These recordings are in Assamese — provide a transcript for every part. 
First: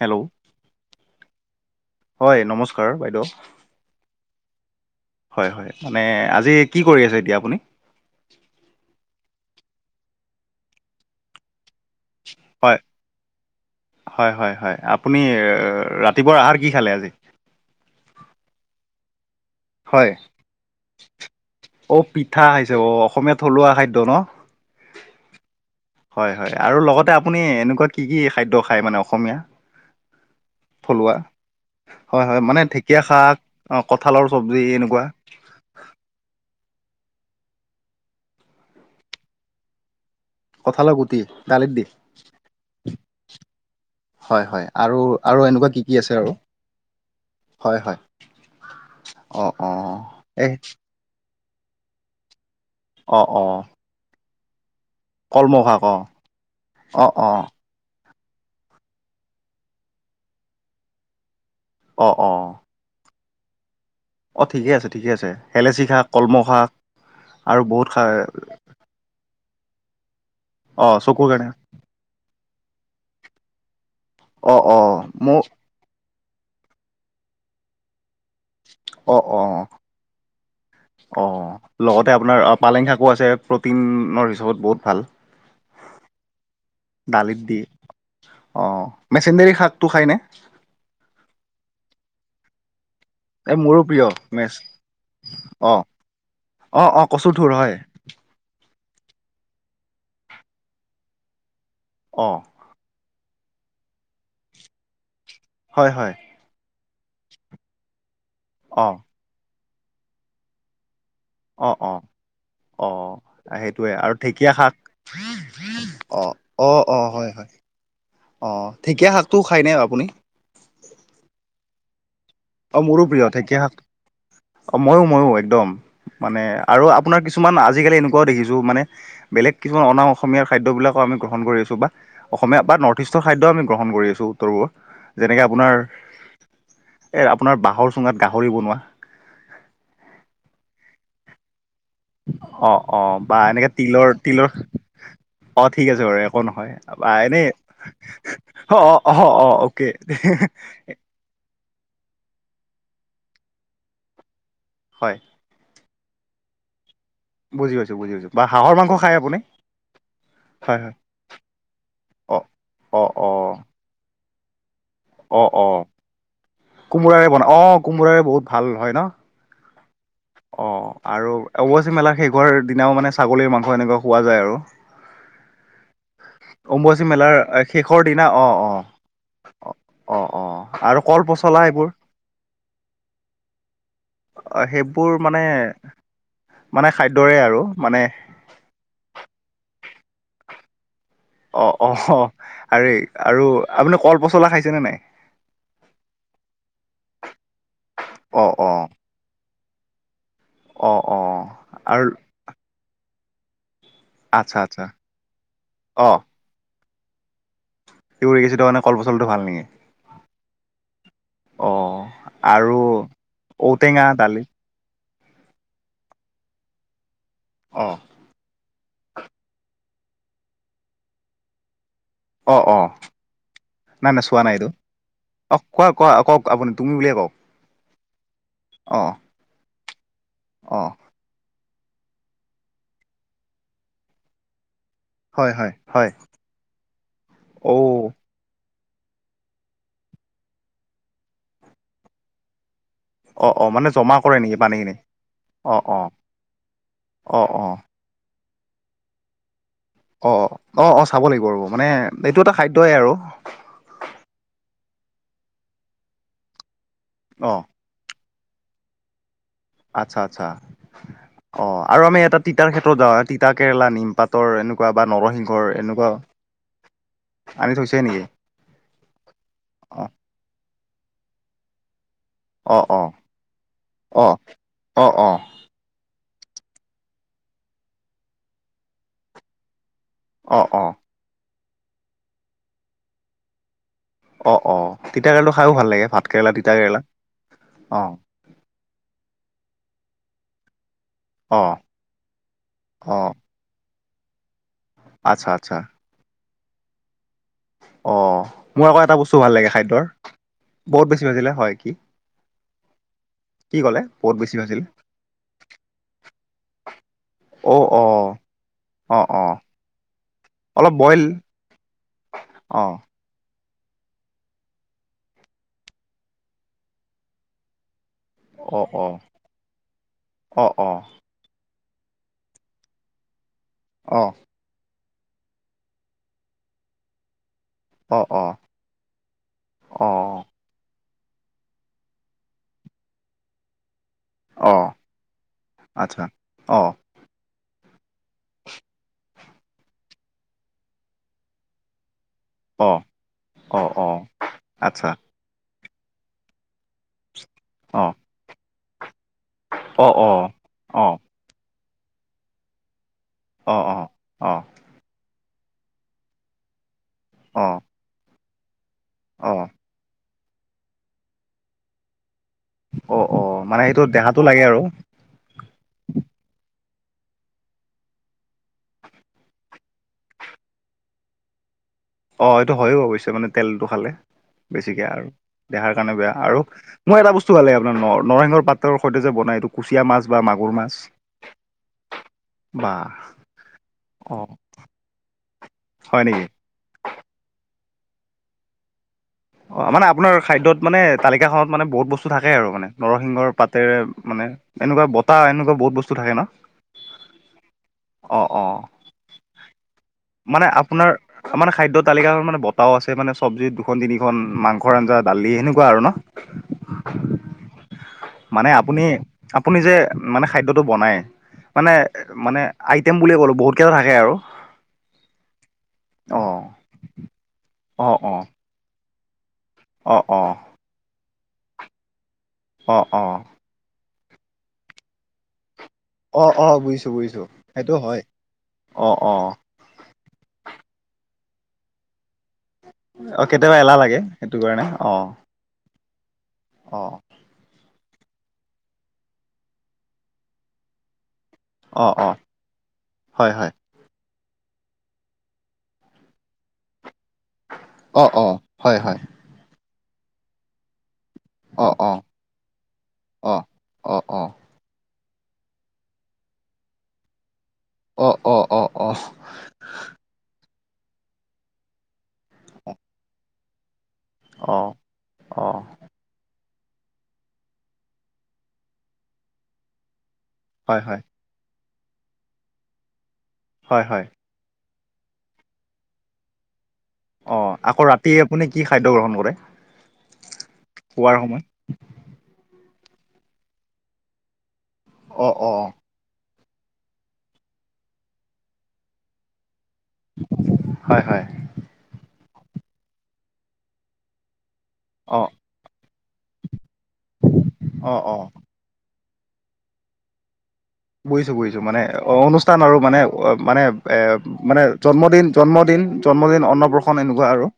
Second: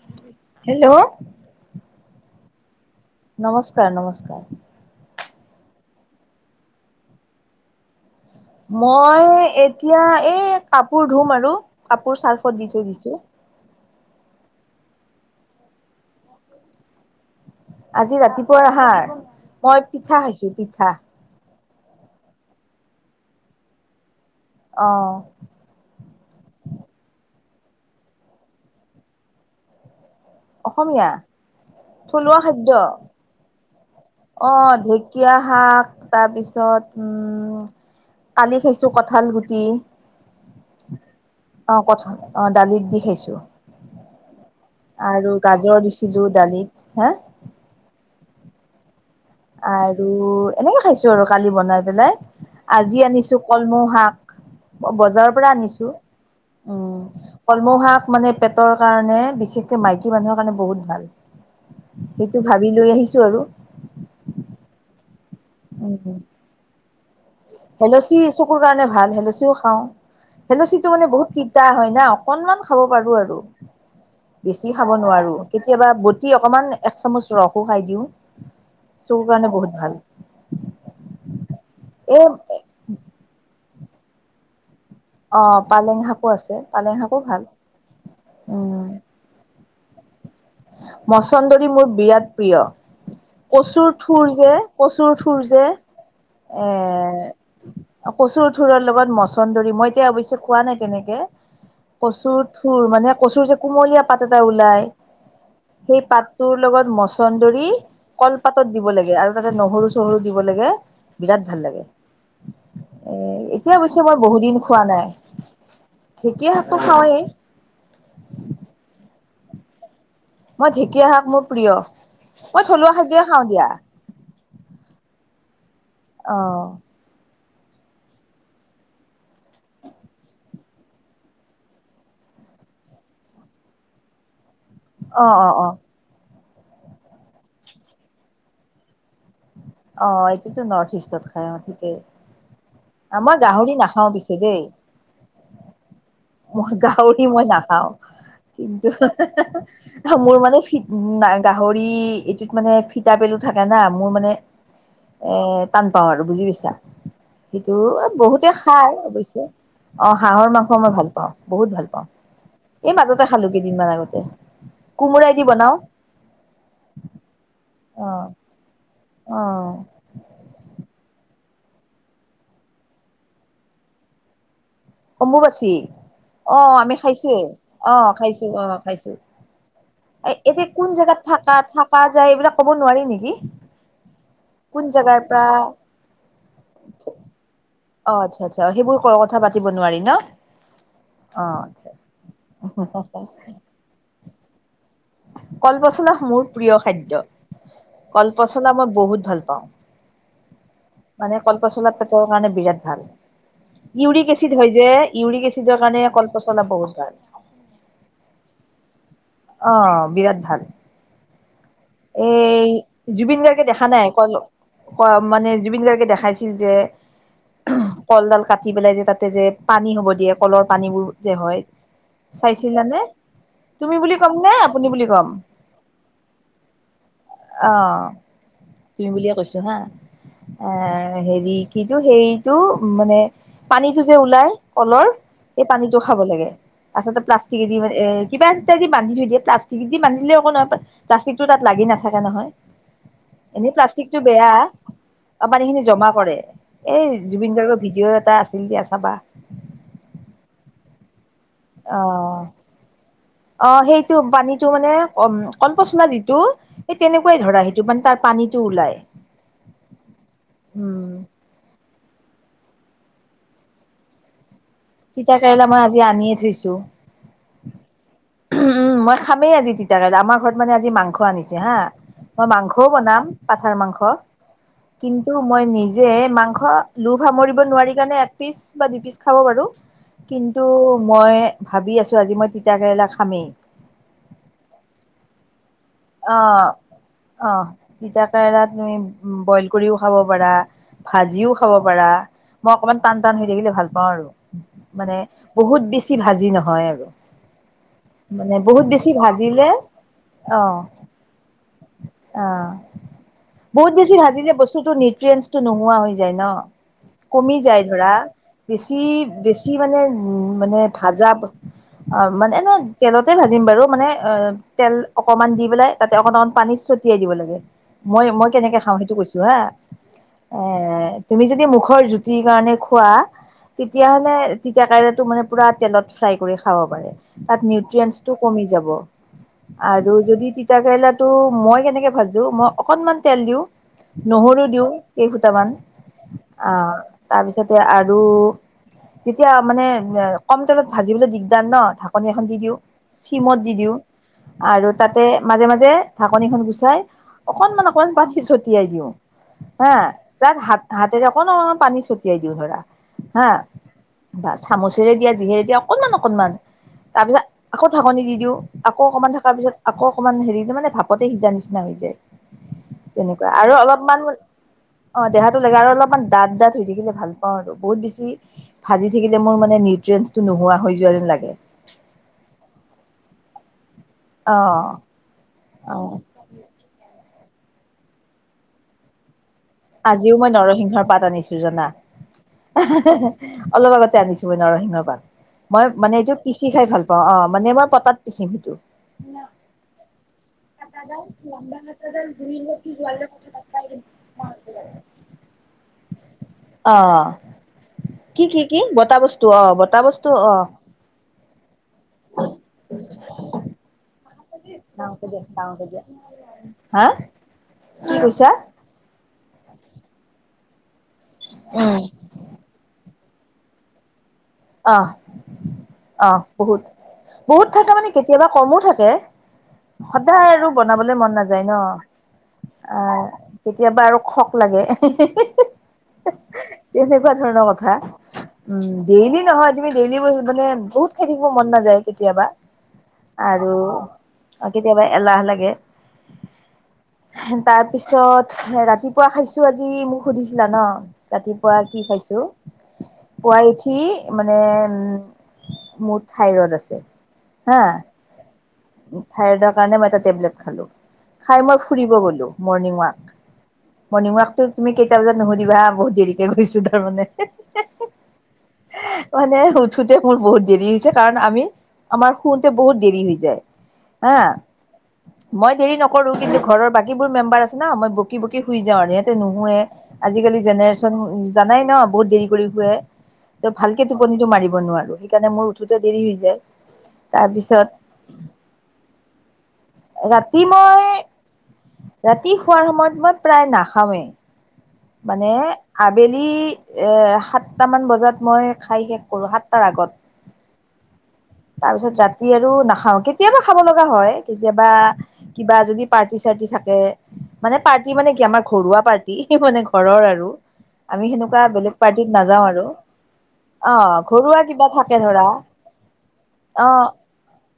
হেল্ল' হেল্ল' হয় নমস্কাৰ বাইদেউ নমস্কাৰ, নমস্কাৰ হয়, হয়, মানে আজি কি কৰি আছে এতিয়া আপুনি? মই এতিয়া এই কাপোৰ ধুম আৰু। কাপোৰ চাৰ্ফত দি থৈ দিছোঁ। হয়-হয়-হয়, আপুনি ৰাতিপুৱা আহাৰ কি খালে আজি? আজি ৰাতিপুৱা আহাৰ? মই হয় পিঠা খাইছো পিঠা। অ', পিঠা খাইছা। অ, অসমীয়াত থলুৱা খাদ্য ন? অ', হয়-হয়, আৰু লগতে আপুনি এনেকুৱা কি কি খাদ্য খায় মানে অসমীয়া? অসমীয়া? থলুৱা হয় থলুৱা হয় মানে খাদ্য? ঢেকীয়া শাক অ কঁঠালৰ চব্জি অ', এনেকুৱা ঢেকীয়া শাক তাৰপিছত উম। কালি খাইছো কঠাল গুটি কঁঠালৰ গুটি দালিত আহ, দি কঠাল আহ দালিত দি খাইছো। হয় হয় আৰু এনেকুৱা কি গাজৰ কি আছে দিছিলো আৰু দালিত। হা? [unintelligible] আৰু এ এনেকে খাইছো আৰু কালি বনাই পেলাই। আজি অ অ আনিছো কলমৌ শাক। বজাৰৰ পৰা কলমৌ শাক আনিছো। অ উম অ অ কলমৌশাক মানে পেটৰ কাৰণে, বিশেষকে মাইকী মানুহৰ কাৰণে বহুত ভাল। অ অ সেইটো ভাবি লৈ আহিছো আৰু। অ', ঠিকেই আছে ঠিকে আছে, হলোচি শাক, উম, কলম শাক আৰু বহুত শাক হেলচি চকুৰ কাৰণে ভাল, হেলচিও খাওঁ। অ হলচিটো মানে চকুৰ বহুত কাৰণে তিতা হয় না। অকনমান খাব পাৰো আৰু। অ বেছি অ খাব নোৱাৰো। মোৰ কেতিয়াবা বতি অকমান এক চামুচ ৰসো খাই দিওঁ। চকুৰ অ- কাৰণে অ- বহুত ভাল। আহ লগতে এই আপোনাৰ পালেং শাকো আছে, প্ৰটিনৰ হিচাপত বহুত ভাল। অ' পালেং শাকো আছে পালেং শাকো দালিত ভাল দি। অ', উম। মেচিডৰী শাক টো খাইনে? মচন্দৰী মোৰ বিৰাট প্ৰিয়। এই মোৰো কচুৰ প্ৰিয় থঠুৰ যে, মেচ কচুৰ থঠুৰ যে এ অ অ অ কচুৰ ঠোৰ হয় কচুৰত থোৰৰ লগত মচন্দৰ, মই এতিয়া অৱশ্য খোৱা নাই তেনেকে, অ কচুৰ থুৰ মানে কচুৰ যে কুমলীয়া পাত এটা ওলাই। হয় সেই হয় পাতটোৰ লগত মচন্দৰি কলপাতত অ দিব লাগে, আৰু তাতে নহৰু চহৰু দিব লাগে। বিৰাট ভাল অ লাগে। অ অ এ এতিয়া সেইটোৱে অৱশ্যে আৰু মই বহু ঢেকীয়া দিন শাক খোৱা নাই অ, ঢেঁকীয়া অ, শাকটো অ, খাওঁৱেই হয় হয় অ, ঢেকীয়া শাকটো খাই ন আপুনি? মই ঢেঁকীয়া শাপ মোৰ প্ৰিয়, মই অ থলুৱা মোৰো প্ৰিয় সাকে খাওঁ ঢেকীয়া শাক দিয়া। অ, ময়ো ময়ো একদম অ মানে আৰু আপোনাৰ কি কিছুমান আজিকালি এনেুৱও দেখিছো মানে, বেলেগ কিছুমান অনা অসমীয়াৰ খাদ্যবিলাকো আমি গ্ৰহণ কৰি আছো বা অসমীয়া বা নৰ্থ ইষ্টৰ খাদ্য আমি গ্ৰহণ কৰি আছোঁ উত্তৰ পূৰ্বত অ যেনেকে অ অ আপোনাৰ এ আপোনাৰ বাঁহৰ চুঙাত গাহৰি বনোৱা অ, এটোয়াটো নৰ্থ ইষ্টত খাই অ। অ', অ', বা আমাৰ এনেকে গাহৰি তিলৰ নাখাও পিছে তিলৰ দেই অ', ঠিক আছে বাৰু একো নহয় মই বা গাহৰি এনেই মই নাখাওঁ। অ', কিন্তু অ', অ', অ', অ'কে মোৰ মানে গাহৰি এইটোত মানে ফটা পেলো থাকে না, মোৰ মানে হয় এ পাওঁ আৰু বুজি পিইছা বুজি সেইটো পাইছোঁ বুজি পাইছোঁ বা বহুতে হাঁহৰ খাই মাংস খায় আপুনি অৱশ্যে অ', হাঁহৰ মাংস হয় মই হয় ভাল পাওঁ পা বহুত ভাল পাওঁ, অ', এই অ', মাজতে খালোঁ অ', কেইদিনমান আগতে। কোমোৰা দি অ', বনাওঁ অ', কোমোৰাৰে বন, অ। কোমোৰাৰে বহুত ভাল হয় ন? অ', অ', আৰু অৱচি মেলা শেষ শোৱাৰ দিনাও মানে ছাগলীৰ মাংস এনেকুৱা খোৱা যায় আৰু অম্বুবাচী অ', আমি অম্বুবাচী মেলাৰ খাইছোয়ে শেষৰ অ', দিনা খাইছো অ', খাইছো। অ এ অ এতিয়া কোন আৰু জেগাত কল থাকা পচলা এইবোৰ থাকা যায়, এইবিলাক ক'ব নোৱাৰি নেকি? আ, সেই জাগাৰ পাৰা অ', খাদ্যৰে আৰু মানে আচ্ছা আচ্ছা সেইবোৰ কথা পাতিব নোৱাৰি ন অ', অ', অ', আৰে আৰু আপুনি কল পচলা খাইছেনে নাই? কলপচলা মোৰ প্ৰিয় খাদ্য অ অ কলপচলা মই বহুত ভাল পাওঁ। অ অ মানে কল পচলা আৰু পেতৰ কাৰণে বিৰাট ভাল। ইউৰিক এচিড আচ্ছা হয় আচ্ছা যে ইউৰিক এচিডৰ কাৰণে অ কল পচলা বহুত ভাল। ইউৰিক এচিডৰ কাৰনে কল অ', বিৰাট ভাল। অ এই আৰু জুবিন গাৰ্গে দেখা ঔটেঙা নাই কল দালি মানে জুবিন গাৰ্গে দেখাইছিল যে অ কলডাল কাটি কাটি পেলাই যে তাতে যে পানী হ'ব দিয়ে কলৰ পানীবোৰ যে হয়। অ অ চাইছিলানে তুমি নাই বুলি নাই ক'ম চোৱা নাই নে এইটো আপুনি বুলি কম? অ কোৱা কোৱা কওক আপুনি তুমি বুলিয়ে কওক অ', অ তুমি বুলিয়ে কৈছো হা এ অ হেৰি কিটো হেৰিটো মানে পানীটো যে ওলাই কলৰ হয় সেই হয় পানীটো হয় খাব লাগে আচলতে প্লাষ্টিক ঔ এদি মানে এ কিবা ই দি বান্ধি থৈ দিয়ে প্লাষ্টিক দি বান্ধিলে একো নহয় প্লাষ্টিকটো তাত লাগি নাথাকে নহয়। অ অ এনেই মানে জমা প্লাষ্টিকটো কৰে বেয়া নেকি পানীখিনি আ, অ পানীখিনি অ জমা কৰে, এই অ জুবিন অ গাৰ্গৰ ভিডিঅ' এটা আছিল দিয়া চাবা। অ, অ, অ, চাব লাগিব ৰ'ব মানে অ এইটো এটা খাদ্যই আৰু অ', সেইটো পানীটো মানে অ', কলপচলা দিটো সেই তেনেকুৱাই অ ধৰা সেইটো মানে তাৰ পানীটো ওলায় আচ্ছা, আচ্ছা, অ', আৰু আমি এটা তিতাৰ ক্ষেত্ৰত যাওঁ, তিতা কেৰেলা নিম পাতৰ এনেকুৱা এনেকুৱা বা তিতা নৰসিংহৰ, কেৰেলা মই আজি এনেকুৱা আনিয়ে থৈছো আনি থৈছে নেকি? উম, মই খামেই আজি তিতা অ কেৰেলা আমাৰ ঘৰত মানে আজি মাংস আনিছে হা। মই অ মাংসও অ বনাম পাথাৰ মাংস, অ অ অ কিন্তু মই নিজে লোভ সামৰিব নোৱাৰি কাৰণে এক পিচ বা দুই পিচ খাব পাৰো। অ কিন্তু মই ভাবি আছোঁ আজি মই তিতা কেৰেলা খামেই। অ', অ', তিতা কেৰেলটো খায়ো ভাল লাগে ভাত কেৰেলা অ', অ', তিতা কেৰেলাত ণি উম, বইল কৰিও খাব পাৰা, ভাজিও অ খাব পাৰা, মই অকনমান অ টান টান হৈ থাকিলে ভাল পাওঁ আৰু মানে আচ্ছা আচ্ছা বহুত বেছি ভাজি নহয় আৰু। অ মানে বহুত মোৰ আকৌ বেছি এটা বস্তু ভাল লাগে ভাজিলে খাদ্যৰ অ', বহুত বেছি ভাজিলে হয় কি? অ বহুত বেছি ভাজিলে বস্তুটোত নিউট্ৰিয়েঞ্চটো নোহোৱা হৈ যায় ন। কমি যায় অ', ধৰা অ', বেছি অ', অ', বেছি মানে উম, মানে অলপ বইল ভাজা অ মানে এনে অ', তেলতে ভাজিম বাৰু। মানে অ' তেল অকমান দি পেলাই তাতে অকণমান পানী ছটিয়াই দিব লাগে। মই মই কেনেকে অ', খাওঁ সেইটো অ', কৈছো হা', এ অ', অ', তুমি যদি মুখ বৰ জুতিৰ কাৰণে খোৱা তেতিয়া অ', হ'লে তিতা কেৰ টো মানে পুৰা তেলত ফ্ৰাই কৰি খাব পাৰে। তাত নিউট্ৰিয়েনচটো অ', কমি যাব। অ', আৰু অ', যদি কেৰেলাটো মই কেনেকে ভাজো, মই অকনমান তেল দিও নহৰু দিওঁ অ', কেই সুতামান আচ্ছা অ', আহ তাৰপিছত আৰু তেতিয়া মানে কম তেলত ভাজিবলৈ দিগদাৰ ন কণী এখন দি দিওঁ, অ', চিমত দি অ', দিওঁ অ', আৰু আচ্ছা তাতে মাজে মাজে ঢাকনিখন গুচাই অকনমান অকনমান অ', পানী ছটিয়াই দিওঁ। হা অ', অ', তাত হাত অ', অ', হাতেৰে অকণ অকমান পানী ছটিয়াই দিওঁ ধৰা। হা, অ', অ', বা অ', চামুচেৰে দিয়া যিহেৰে দিয়া অকনমান অকনমান। তাৰ পিছত অ', আকৌ ঢাকনি দি দিওঁ, আকৌ অকমান থকা অ', অ', পিছত আকৌ অকণমান হেৰিটো মানে ভাপতে সিজা নিচিনা হৈ যায়। তেনেকুৱা, আৰু মানে এইটো অলপমান দেহাটো লাগে আৰু অ দেহাতো লাগে আৰু অলপমান দাঁঠ দাঁঠ জুই থাকিলে ভাল পাওঁ আৰু বহুত বেছি ভাজি থাকিলে মোৰ মানে নিউট্ৰিয়েনটো নোহোৱা হৈ যোৱা যেন লাগে। অ' এইটো হয়ো অৱশ্যে মানে তেলটো খালে অ বেছিকে আৰু দেহাৰ অ কাৰণে বেয়া আৰু। মই এটা বস্তু ভাল লাগে আপোনাৰ নৰ নৰসিংহ পাতৰ সৈতে যে বনাই এইটো কুচিয়া মাছ আজিও বা মই মাগুৰ মাছ নৰসিংহৰ পাত আনিছো জানা? অলপ বা আগতে আনিছো অ', মই নৰসিংহ পাত। মই মানে হয় এইটো নেকি পিচি খাই ভাল পাওঁ, অ' মানে মই পতাত পিচিম সেইটো। অ' মানে আপোনাৰ খাদ্যত মানে তালিকা খনত মানে বহুত বস্তু থাকে আৰু মানে। নৰসিংহৰ পাতেৰে মনে এনেকুৱা বতা এনেকুৱা বহুত বস্তু থাকে ন? অ অ কি, কি, অ কি? বতাহ বস্তু, অ' বতাহ বস্তু। অ মানে আপোনাৰ মানে খাদ্য তালিকাখন মানে বতাও আছে মানে, চব্জি দুখন তিনি মাংসৰ আঞ্জা, ডাঙৰকে দিয়া দালি ডাঙৰকে সেনেকুৱা আৰু দিয়া হা ন'। কি কৈছা মানে আপুনি, আপুনি যে মানে খাদ্যটো বনাই, মানে উম মানে েমুলিয় ক'ো [unintelligible] বহুতকেইটা থাকে আহ, আহ অ বহুত, বহুত থাকে মানে, অ অ কেতিয়াবা কমো থাকে। অ অ সদায় আৰু বনাবলে মন নাযায় ন', অ আহ কেতিয়াবা আৰু শক লাগে। অ অ অ বুজিছো তেনেকুৱা বুজিছো ধৰণৰ কথা, সেইটো হয় উম, অ অ ডেইলি নহয় তুমি ডেইলি মানে, বহুত খাই থাকিব মন নাযায় কেতিয়াবা। অ আৰু, কেতিয়াবা এলাহ লাগে সেইটো কাৰণে কেতিয়াবা অ এলাহ লাগে। অ তাৰপিছত, ৰাতিপুৱা খাইছোঁ আজি, মোক সুধিছিলা ন'? ৰাতিপুৱা কি অ অ খাইছোঁ, হয় পুৱাই হয় উঠি মানে উম, মোৰ ঠাইৰড আছে। হা অ', অ'। হয় হয় থাইৰইডৰ কাৰণে মই এটা টেবলেট খালোঁ। খাই মই অ অ ফুৰিব গ'লো, মৰ্ণিং ৱাক, অ অ মৰ্ণিং অ ৱাক টো তুমি কে এটা বজাত নুসোধিবা বহুত দেৰিকে গৈছোঁ, তাৰমানে। অ অ অ অ অ মানে উঠুতে, মোৰ বহুত দেৰি হৈ কাৰণ আমি, আমাৰ শুতে বহুত দেৰি হৈ যায়। হা, অ মই দেৰি নকৰো কিন্তু ঘৰৰ বাকীবোৰ মেম্বাৰ আছে ন', মই বকী বকী শুই যাওঁ আৰু, সিহঁতে নুশুৱে। আজিকালি হয় জেনেৰেশচন হয় জানাই ন', বহুত দেৰি কৰি শুৱে, ত', হয় ভালকে হয় টোপনিটো মাৰিব নোৱাৰোঁ। সেইকাৰণে মোৰ উঠোতে দেৰি হৈ যায়। অ', তাৰপিছত আকৌ ৰাতি আপুনি কি খাদ্য গ্ৰহণ কৰে? ৰাতি মই, শোৱাৰ সময়ত ৰাতি শোৱাৰ সময়ত মই প্ৰায় নাখাওঁৱেই। অ মানে অ আবেলি এ সাতটামান বজাত মই খাই শেষ কৰো সাত তাৰ আগত হয় হয় তাৰপিছত ৰাতি আৰু নাখাওঁ কেতিয়াবা খাব লগা হয়। যোবা অ কিবা যদি পাৰ্টি - চাৰ্টি থাকে মানে পাৰ্টি অ মানে অ কি আমাৰ ঘৰুৱা পাৰ্টি। মানে ঘৰৰ আৰু আমি বুজিছোঁ- সেনেকুৱা বুজিছোঁ বেলেগ মানে পাৰ্টিত অ নাযাওঁ অনুষ্ঠান আৰু মানে মানে অ এ ঘৰুৱা মানে কিবা থাকে ধৰা জন্মদিন জন্মদিন জন্মদিন অ অন্নপ্ৰসন এনেকুৱা আৰু।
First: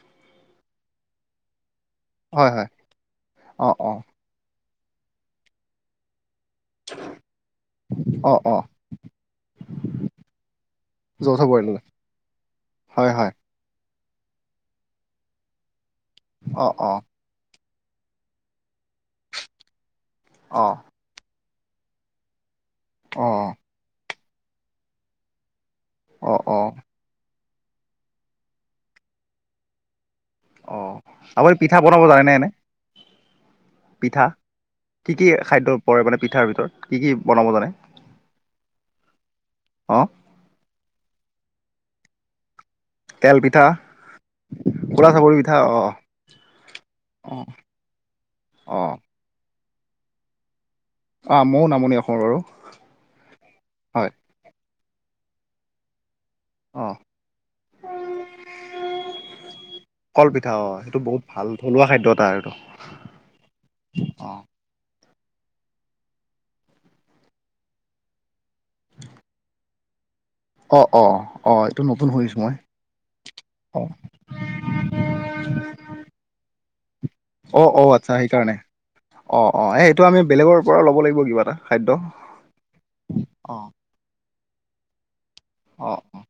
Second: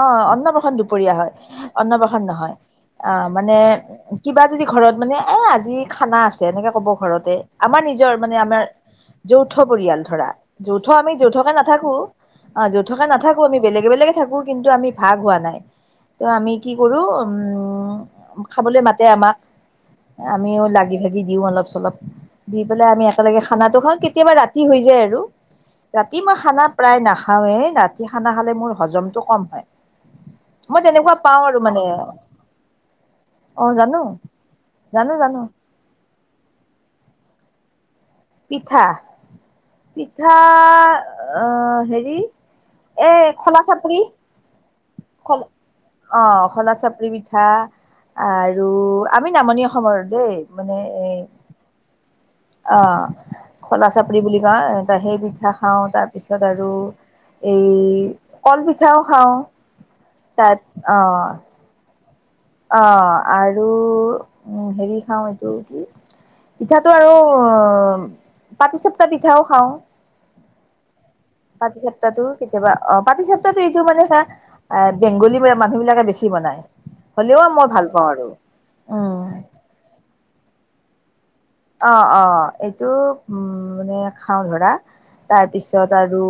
অ', অন্নপ্ৰসন দুপৰীয়া হয়, অন্নপ্ৰসন হয় নহয়, হয় আহ, মানে অ অ কিবা যদি ঘৰত মানে এ, আজি খানা আছে, এনেকে ক'ব ঘৰতে, আমাৰ নিজৰ অ মানে অ আমাৰ যৌথ পৰিয়াল ধৰা, যৌথ আমি যৌথ যৌথকে পৰিয়াললৈ নাথাকোঁ। অ', যৌথকে হয় হয় নাথাকোঁ আমি বেলেগ বেলেগে থাকোঁ, কিন্তু আমি ভাগ হোৱা নাই, ত', আমি অ কি অ কৰোঁ উম খাবলৈ মাতে আমাক, আমিও অ লাগি-ভাগি দিওঁ অলপ-চলপ। দি পেলাই আমি অ একেলগে খানাটো খাওঁ, কেতিয়াবা ৰাতি হৈ যায় আৰু, ৰাতি অ মই অ খানা প্ৰায় নাখাওঁ। নাখাওঁয়ে এই ৰাতি খানা খালে মোৰ হজমতটো কম হয় অ মই তেনেকুৱা পাওঁ আপুনি আৰু পিঠা মানে বনাব জানেনে এনে অ জানো পিঠা জানো কি কি জানো খাদ্য পৰে মানে পিঠাৰ ভিতৰত কি কি বনাব জানে পিঠা অ পিঠা আহ হেৰি এ খোলা চাপৰি ঘোৰা খল চাপৰি পিঠা অ অ খোলা চাপৰি অ পিঠা আৰু অ আমি নামনি অসমৰ দেই মানে এ অ ময়ো নামনি অসমৰ বাৰু আহ খোলা হয় চাপৰি বুলি কোৱা [unintelligible] পিঠা খাওঁ তাৰপিছত আৰু অ এই কলপিঠাও খাওঁ কল পিঠা অ সেইটো বহুত ভাল থলুৱা খাদ্যত অ আৰু অ উ হেৰি খাওঁ এইটো কি পিঠাটো আৰু পাতিচাপ্তটা পিঠাও খাওঁ অ অ অ পাতি এইটো নতুন চাপ্তাটো শুনিছো মই কেতিয়াবা অ পাতি চাপ্তাটো এইটো অ মানে এটা বেংগলী মানুহ বিলাকে বেছি বনায় হ'লেও অ মই অ ভাল পাওঁ আচ্ছা আৰু সেইকাৰণে উম অ অ এই এইটো আমি বেলেগৰ পৰা ল'ব লাগিব কিবা এটা খাদ্য অ অ এইটো উ অ মানে খাওঁ ধৰা অ তাৰপিছত আৰু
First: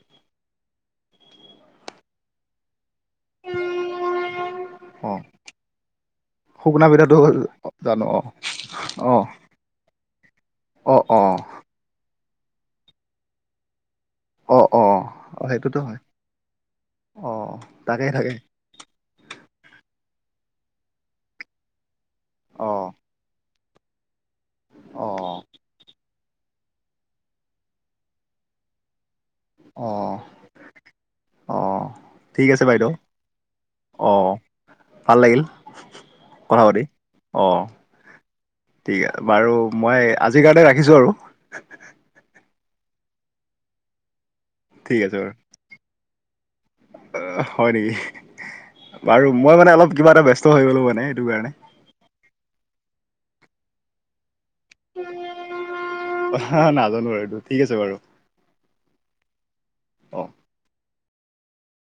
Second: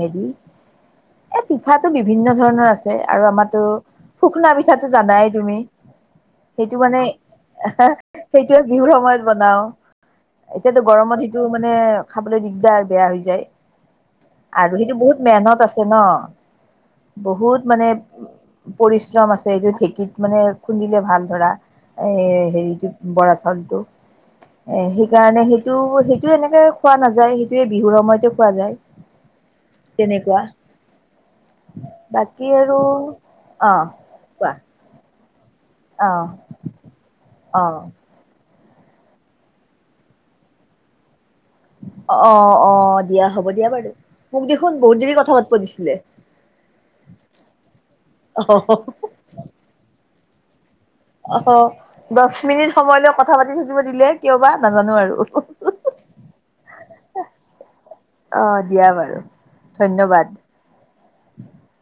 হেৰি এ পিঠাটো বিভিন্ন ধৰণৰ আছে আৰু আমাতো শুকুনা পিঠাটো অ জানাই তুমি সেইটো শুকনা মানে পিঠাটো জানো সেইটো বিহুৰ অ সময়ত বনাও এতিয়াতো অ অ গৰমত অ সেইটো মানে খাবলৈ দিগদাৰ আৰু বেয়া হৈ যায় অ আৰু অ সেইটো বহুত অ মেনত আছে সেইটোতো হয় ন অ বহুত মানে তাকে উ তাকে পৰিশ্ৰম আছে এইযোৰত ঢেঁকীত মানে খুন্দিলে ভাল ধৰা এই অ হেৰিটো বৰা চাউলটো এ অ সেইকাৰণে সেইটো সেই সেইটো এনেকে খোৱা নাযায় সেইটোৱে বিহুৰ সময়তে খোৱা যায়। অঁ তেনেকুৱা অঁ বাকী ঠিক আছে আৰু বাইদেউ অ অঁ কোৱা ভাল লাগিল অ কথা পাতি অ ঠিক আছে বাৰু মই আজিৰ কাৰণে ৰাখিছো আৰু অ অ অ দিয়া হ'ব দিয়া বাৰু মোক দেখোন বহুত দেৰি কথা পাতব দিছিলে অ হয় নেকি অ বাৰু মই মানে অলপ কিবা এটা ব্যস্ত হৈ গলো মানে সেইটো অ কাৰণে দহ মিনিট সময়লৈ কথা পাতি থাকিব দিলে কিয় বা নাজানো আৰু নাজানো আৰু এইটো ঠিক আছে বাৰু অ দিয়া বাৰু অঁ ধন্যবাদ